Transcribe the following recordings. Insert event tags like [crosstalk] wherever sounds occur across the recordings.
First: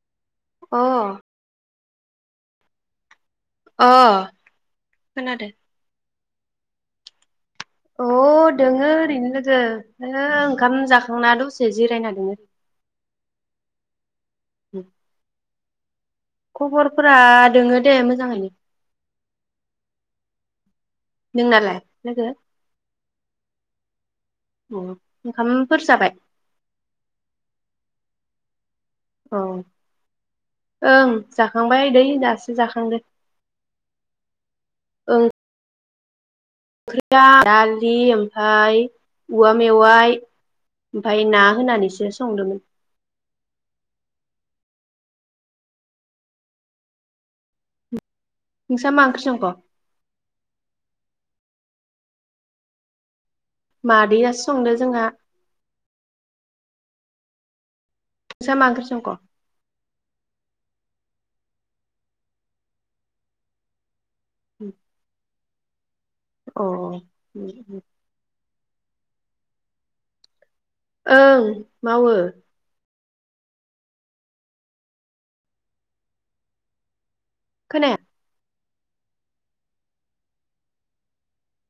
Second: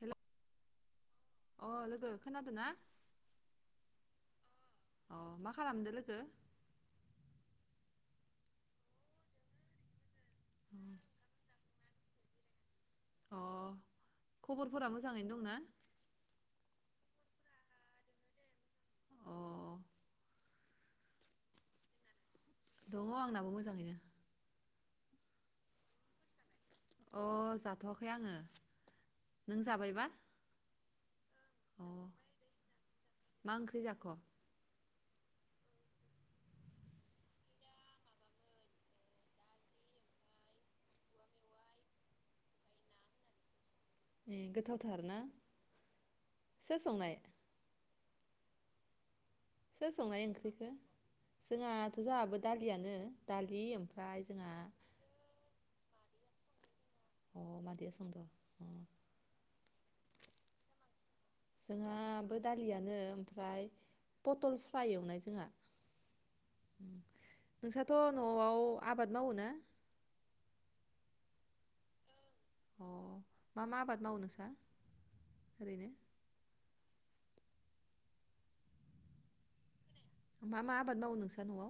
Hello अ। [inaudible] अ अ मा खोनादो। खालामदो लोगो अ दोङो ओरैनो लोगो ओंखाम जाखांना दसे जिरायना दङो। अ खबरफोरा मोजाङैनो दंना। दङो दे मोजाङानो। अ नोंनालाय लोगो। दङ आंनाबो मोजाङैनो अ ओंखामफोर जाबाय। अ जाथवाखै आङो औ नों जाबायबा? ओं अ जाखांबाय दै दासो जाखांदो मा ओंख्रि जाख' ओं ओंख्रिया दालि ओमफाय औवा मेवाइ ओमफाय ना होनानैसो संदोंमोन। ए गोथावथार ना सोर संनाय? नोंसा मा ओंख्रि सं सोर संनाय ओंख्रिखो? जोंहाथ जोहाबो दालियानो दालि ओमफ्राय मादैआसो जोंहा संदो जोंहा अ मादैया सं नोंस्रा मा ओंख्रि संख? जोंहाबो दालियानो ओमफ्राय पथल फ्राय एवनाय जोंहा अ उ उ नोंस्राथ' न'आव आबाद मावो ना? ओं मावो अ मा मा आबाद मावनो नोंसा ओरैनो? खोनाया मा मा आबाद मावो नोंसा न'आव?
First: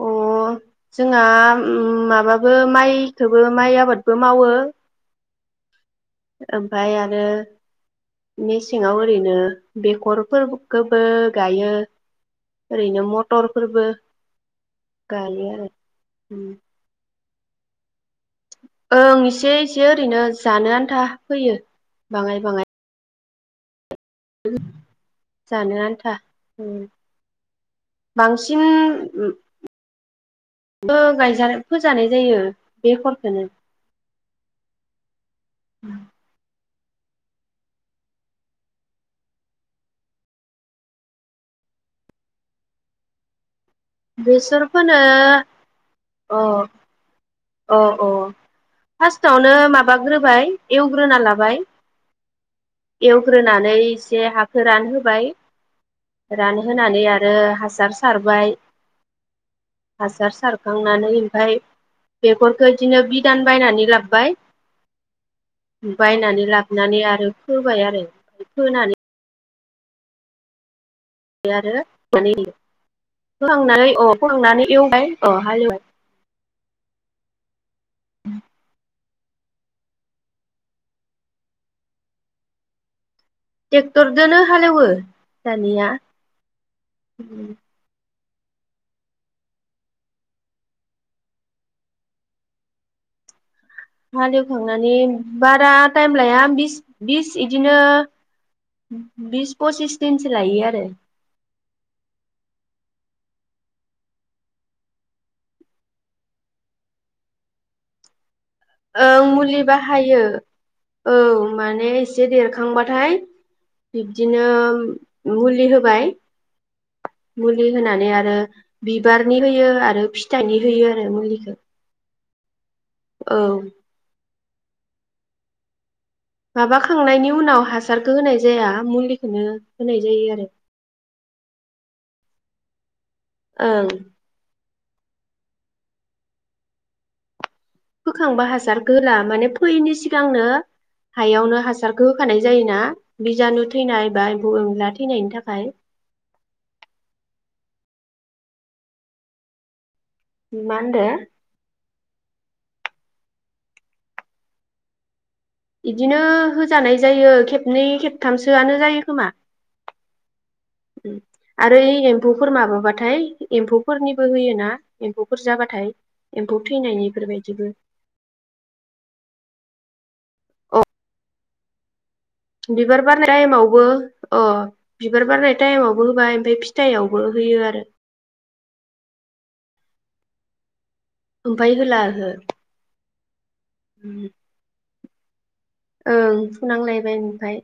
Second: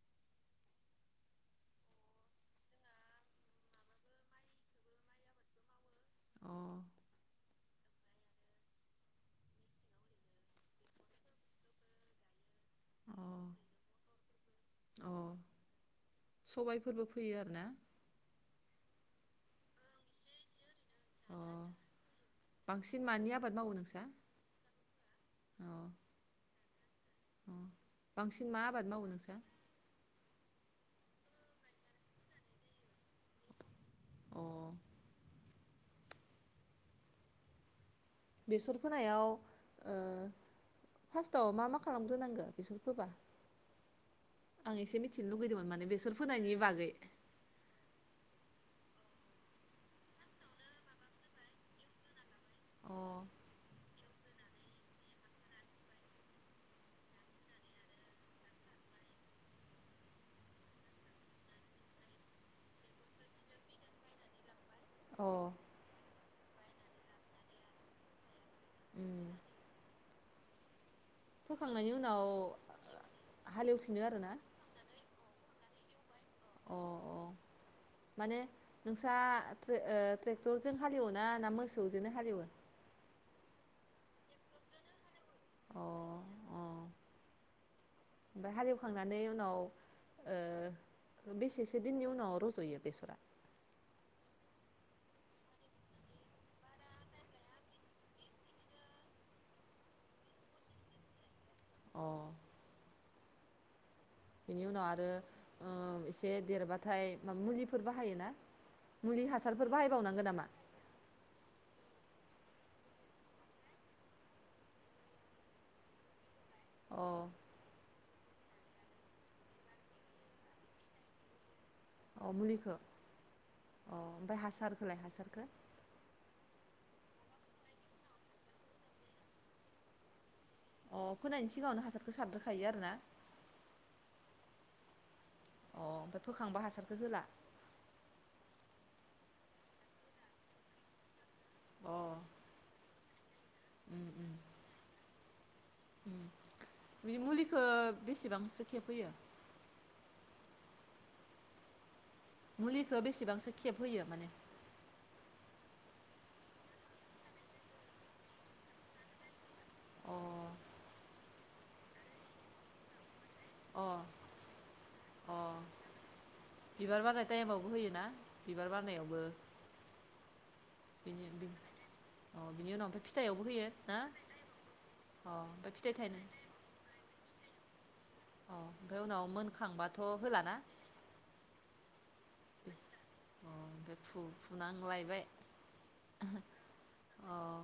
अ जोंहा माबाबो माइखोबो माइ आबादबो मावो। अ ओमफाय आरो मेसेङाव ओरैनो बेखरफोरखोबो गायो। ओरैनो अ मथरफोरबो अ गायो आरो उम। फोयो आरो ना? ओं एसे एसे ओरैनो जानो आन था अ फोयो बाङाय बाङाय बांसिन मानि आबाद मावो नोंसा? जानो आन्था उम अ मा बांसिन आबाद मावो नोंस्रा? ओ गायजा फोजानाय जायो बेखरखोनो अ [inaudible] बेसर फोनायाव ओ फार्स्टआव मा मा खालामग्रोनांगो बेसर फोबा? बेसर आं फोनो एसे मिथिनो लुगैदोंमोन माने बेसर अ फोनायनि बागै अ अ फार्स्टआवनो माबाग्रोबाय एवग्रोना लाबाय। अ एवग्रोनानै एसे हाखो रानहोबाय रानहोनानै आरो हासार सारबाय हासार सारखांनानै ओमफाय बेफोरखौ बिदिनो बिदान बायनानै लाब्बाय अ बायनानै लाब नानै आरो फोबाय आरो फोनानै उम बे आरो फोखांनायनि उनाव माने ओ मावनानै हालेवफिनो अ' आरोना? फोखांनानै एवबाय। [unintelligible] औ हालेवबाय। अ' अ' माने नोंसा ट्रेक ओ ट्रेक्टरजों हालेवोना ना मोसौजोंनो हालेवो? ट्रेक्टरजोंनो हालेवो अ दानिया। ओमफाय हालेवखांनानै उनाव ओ बेसेसो दिननि उनाव रज'यो बेसरा? हालेवखांनानै बारा टाइम लाया बिस बिस इदिनो बिस पसिस दिनसो लायो आरो। अ'। बेनि उनाव आरो ओ एसे देरबाथाय मुलिफोर बाहायोना? ओं मुलि हासारफोर बाहायो बाहायबावनांगोन नामा औ माने एसे देरखांबाथाय बिब्दिनो मुलि होबाय। अ मुलि होनानै आरो बिबारनि होयो आरो फिथाइनि होयो आरो मुलिखो। अ' मुलिखो। अ'ओमफाय हासा खोलाय हासारखो? माबाखांनायनि उनाव हासारखो होनाय जाया मुलिखोनो होनाय जायो आरो। अ' फोनायनि सिगाङावनो हासारखो सारग्रो खायो आरोना? ओं। अ' ओमफाय फोखांबा हासारखो होला? होखांबा हासारखो होला माने फोयैनि सिगांनो हायावनो अ हासारखो होखानाय जायोना बिजानु उम थैनाय बा उम एम्फौ एनला थैनायनि थाखाय। उम बे मुलिखौ बेसेबांसो खेब होयो? मा होनदो? मुलिखो बेसेबांसो खेब होयो माने? बिदिनो होजानाय जायो खेबनै खेबथामसोआनो जायो खोमा। अ आरो एम्फौफोर माबाबाथाय अ एम्फौफोरनिबो होयोना एम्फौफोर अ जाबाथाय एम्फौ बिबार बारनाय थैनायनिफोर टाइमावबो बायदिबो। होयो ना बिबार बिदि बि बिबार बारनाय टाइमावबो ओ बिबार अ बारनाय ओमफ्राय फिथाइ टाइमावबो थायनाय होबाय ओमफाय फिथाइआवबो होयो आरो। अ' ओमफाय उनाव मोनखांबाथ' होलाना? ओमफाय होला ओहो। [unintelligible] अ' ओमफाय फु फुनांलाय बाय। ओं फुनांलायबाय ओमफाय।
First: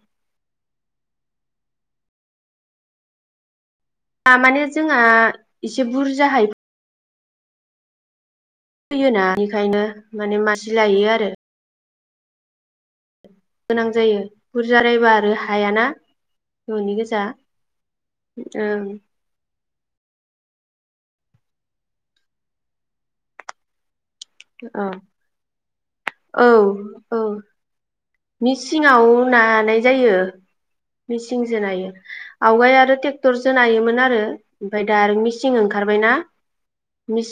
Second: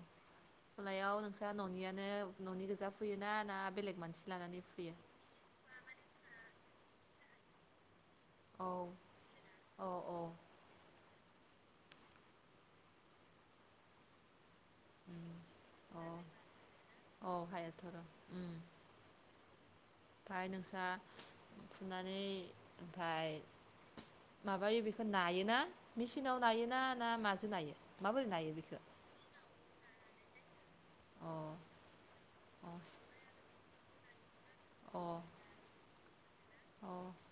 फुनायाव नोंसा न'नियानो न'नि गोजा फुयोना ना बेलेग मानसि आह माने लानानै फुयो जोंहा एसे बुरजाहाय औ फोयोना बेनिखायनो औ औ माने मानसि लायो आरो। गोनां जायो बुरजा रायबा आरो उम हायाना अ न'नि गोजा औ हायाथ' र' उम ओमफ्राय नोंसा फुनानै ओमफाय माबायो औ बेखौ नायोना मेचिनाव औ नायोना ना औ माजों नायो माबोरै नायो बेखौ मिसिङाव नानाय जायो अ मिसिंजो नायो अ आवगाय आरो ट्रेक्टरजों नायोमोन आरो ओमफ्राय दा आरो अ मिसिं ओंखारबाय ना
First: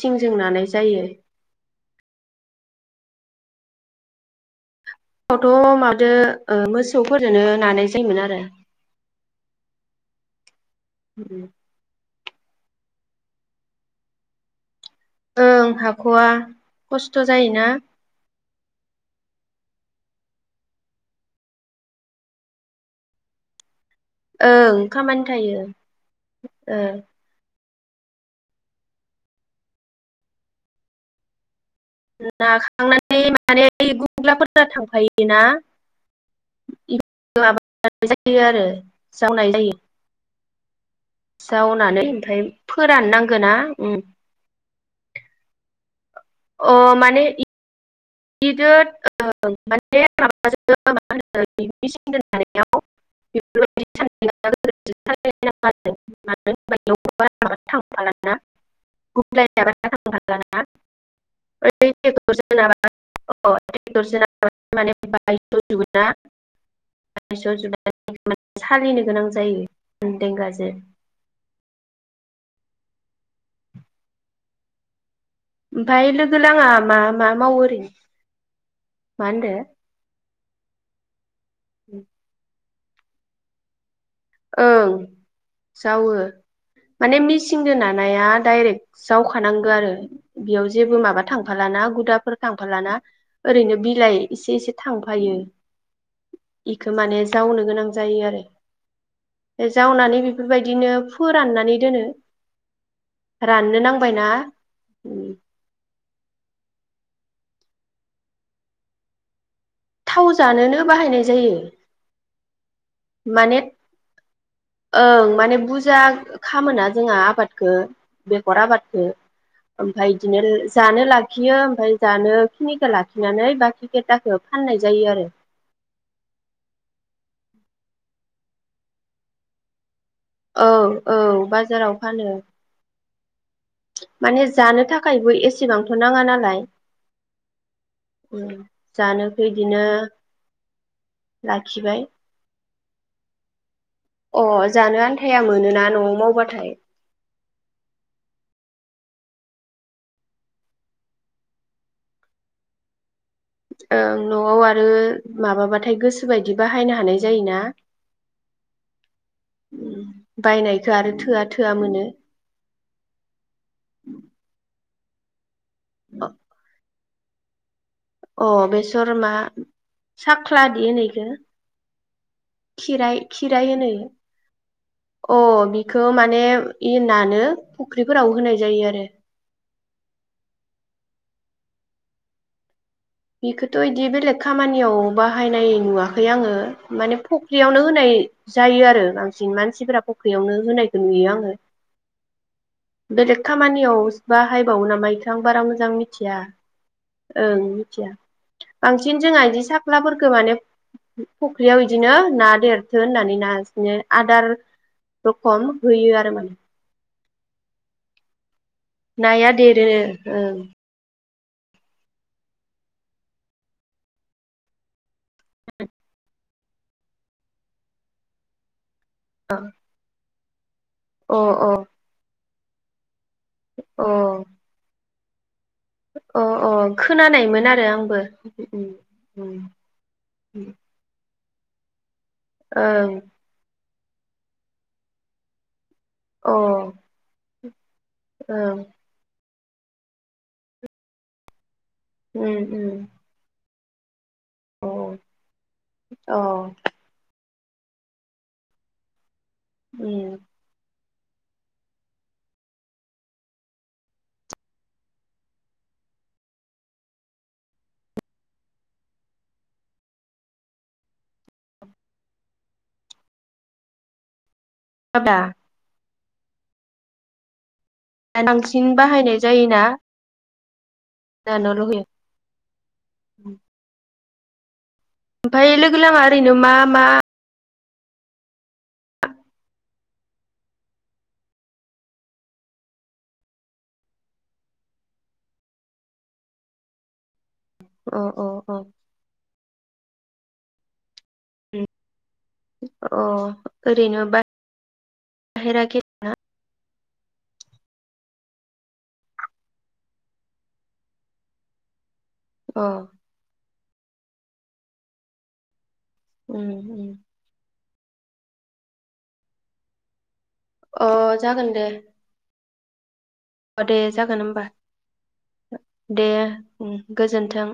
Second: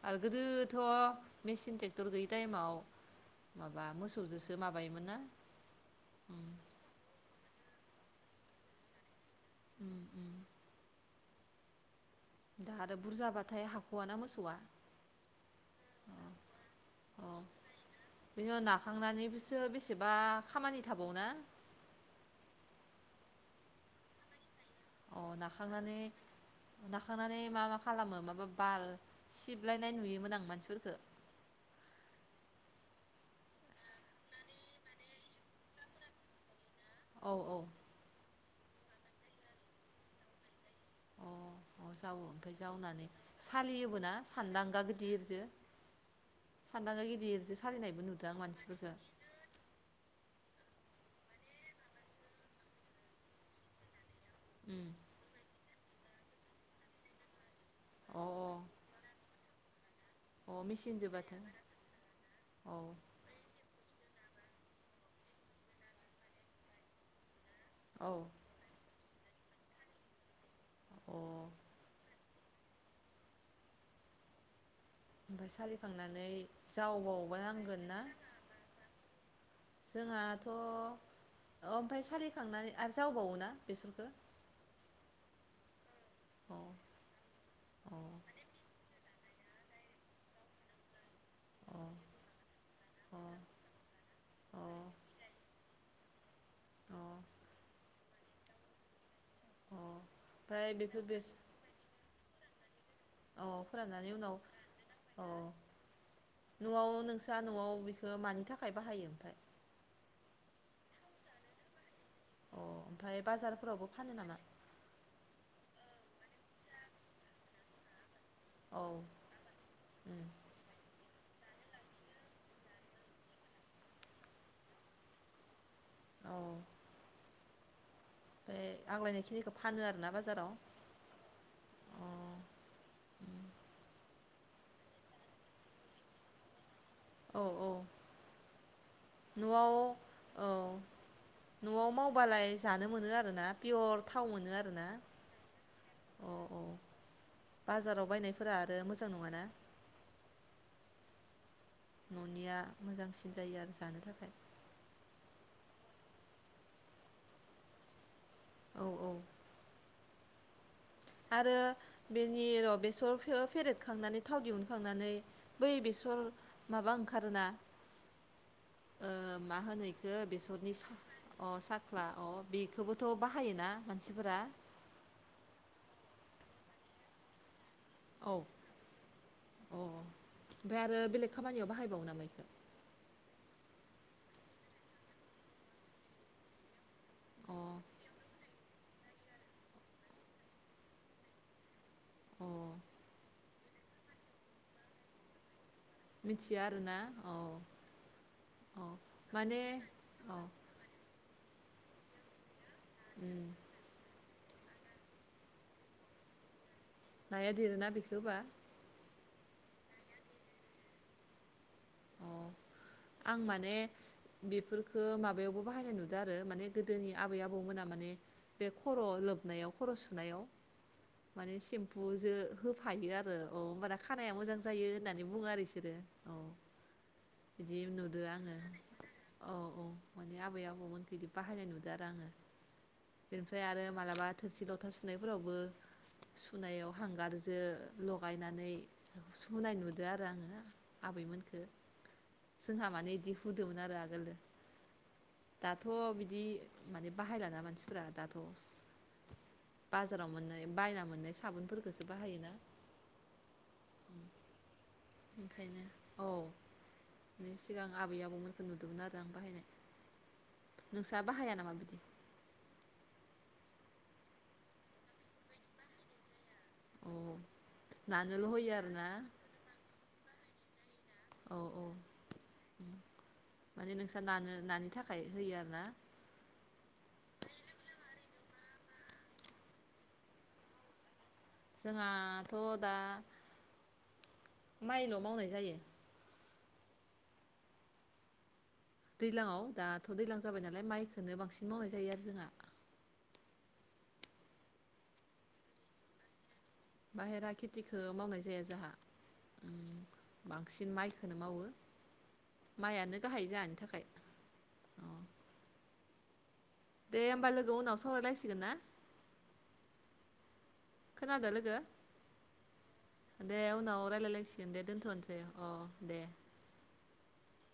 आरो गोदोथ' मिसिनजों टेक्टर गैयै टाइमाव मा मोसौजोंसो माबा माबायोमोन ना फावथ' मादो उम मोसौफोरजोनो नानाय जायोमोन आरो [inaudible] उम हा थ' बुरजाबाथाय हाखव ना मोसौआ ओं हाखव खस्थ' अ जायोना बा खामानि थाबावोना ओं अ खामानि थायो नाखांनानै ओ नाखांनानै मा मा खालामो माबा बार सिबलायनाय नुयोमोन आं मानसिफोरफोरखौ नाखांनानै माने गुग्लागफोर थांफायोना औ औ आबाद जायो आरो जावनाय जायो अ अ जावनानै जावो ओमफ्राय फोरान जावनानै नांगोना उम सालियोबो ना सानदांगा गिदिरजो सान्दांगा गिदिर जो सालिनायबो नुदों आं बिदो मानसिफोरखो माने माबा उम [unintelligible] [unintelligible] [unintelligible] अ थांफालाना [unintelligible] अ थांफालाना मेचिन जोबाथ' ओइ ट्रेक्टरजों [inaudible] अ नाबा [unintelligible] औ [unintelligible] सालिनो गोनां जायो। अ'। ओमफाय ओमफ्राय सालिखांनानै लोगो लाङा मा मा जावबावबा मावो नांगोन ओरैनो ना? मा होनदो? जोंहाथ' ओमफाय सालिखांनानै आरो जावबावोना बेसरखो? ओं। जावो अ माने मिसिंदो अ नानाया डाइरेक्ट जावखानांगो आरो बेयाव जेबो माबा अ थांफालाना गुदाफोर थांफालाना ओरैनो बिलाइ इसे अ इसे थांफायो। इखो माने जावनो गोनां जायो आरो। ओ अ जावनानै ओमफ्राय बेफोरबायदिनो बेफोर बेस फोराननानै दोनो। अ राननो फोराननानै नांबायना उनाव अ उम। न'आव नोंस्रा न'आव बिखो मानि थाखाय बाहायो ओमफ्राय? थाव जानोनो बाहायनाय जायो। अ ओमफ्राय माने बाजारफोरावबो फानो नामा ओं माने बुज जा खामोना जोंहा आबादखो। बेगर औ आबादखो ओमफाय उम इदिनो जानो ला लाखियो ओमफाय जानो खिनिखौ लाखिनानै बाखि खिथाखो फाननाय जायो आरो। औ। बे आग्लायनाय खिनिखौ फानो आरोना बाज औ औ बाजाराव फानो। माने जानो थाखायबो एसेबांथ' नाङा नालाय। औ औ जानो न'आव इदिनो औ न'आव लाखिबाय मावबालाय जानो मोनो आरोना पियर थाव अ मोनो आरोना जानो आन्थाया मोनोना न'आव [inaudible] औ औ। मावबाथाय बाजाराव बायनायफोरा आरो मोजां नङाना। न'निया मोजांसिन। जायो आरो जानो ओं थाखाय न'आव आरो माबाबाथा थाय गोसो बायदि बाहायनो हानाय जायोना। औ उम। बायनाय आरो बेनि र' बेसरखो फेरेद खांनानै थाव दिहुन खांनानै बै बेसर माबा ओं खारोना अ ओ बेसर मा होनो इखो बेसरनि साख्लादि सा होनो इखो अ साख्ला अ बेखौबोथ' खिराय खिराय बाहायोना होनो मानसिफोरा बेखौ माने इ नानो फुख्रिफोराव औ होनाय जायो आरो अ ओमफ्राय आरो बेलेग खामानियाव बाहायबावो नामा इखो बेखौथ' बिदि बेलेग खामानियाव बाहायनाय नुवाखै आङो माने अ फख्रियावनो होनाय जायो आरो बांसिन मानसिफोरा फख्रियावनो होनायखौ नुयो आङो अ बेलेग खामानियाव बाहायबावो नामा इखो आं बारा मोजां मिथिया आरोना औ ओं मिथिया औ बांसिन जोंहा इदि माने सख्लाफोरखौ औ माने फुख्रियाव बिदिनो ना देर थो होननानै उम नानो आदार रखम होयो आरो माने नाया देरोना बेखौ होबा नाया देरो ओं अ आं माने बेफोरखो माबायावबो बाहायनाय नुदों आरो माने गोदोनि आबै आबौमोना माने बे खर' लोबनायाव खर' सुनायाव ओं माने अ सिम्फुजो होफायो आरो अ होमबाना अ खानाया मोजां जायो होननानै बुङो आरो औ अ अ खोनानायमोन बिदि आरो आंबो नुदो आङो उम औ उम औ माने आबै आबौमोनखो बाहायनाय नुदों आरो आङो ओं ओमफ्राय आरो मालाबा थोरसि लथा सुनायफोरावबो अ सुनायाव ओं हांगारजों लगायनानै हुनाय नुदों आरो आङो आबैमोनखो उम जोंहा उम माने बिदि हु दा दंनो आरो आगोलो अ दाथ' अ बिदि माने बाहायलाना माने फोरा दाथ' बाजारव उम मोन्नाय बायना मो नाय साबोनफोरखौसो बाहायोना। ओंखायनो औ माने सिगां आबै आबौमोनखौ नुदोंमोन आरो आं बाहायनाय नोंसा बाहाया नामा बिदि? [unintelligible] अ। [unintelligible] बांसिन बाहायनाय जायोना। औ नानोल' औ होयो उम्म। माने नोंस्रा नानो नानि थाखाय होयो ओमफाय आरोना लोगोलाङा ओरैनो मा मा जोङाथ' दा माइल' मावनाय जायो। अ अ। दैलांआव दाथ' दैलां जाबाय नालाय माइ खोनो बांसिन मावनाय जायो आरो जोङा अ ओरैनो बा हेरा [inaudible] बाहेरा खेथिखो मावनाय जाया जोहा ओं बांसिन माइखोनो मावो। अ माइआनो गाहाय जाहानि थाखाय। अ उम उम दे होमबा लोगो उनाव सावरायलायसिगोन ना? अ खोनादो जागोन लोगो दे। दे अ उनाव जागोन होमबा रायलायलायसिगोन दे दोनथ'नोसै अ दे। उम गोजोन्थों।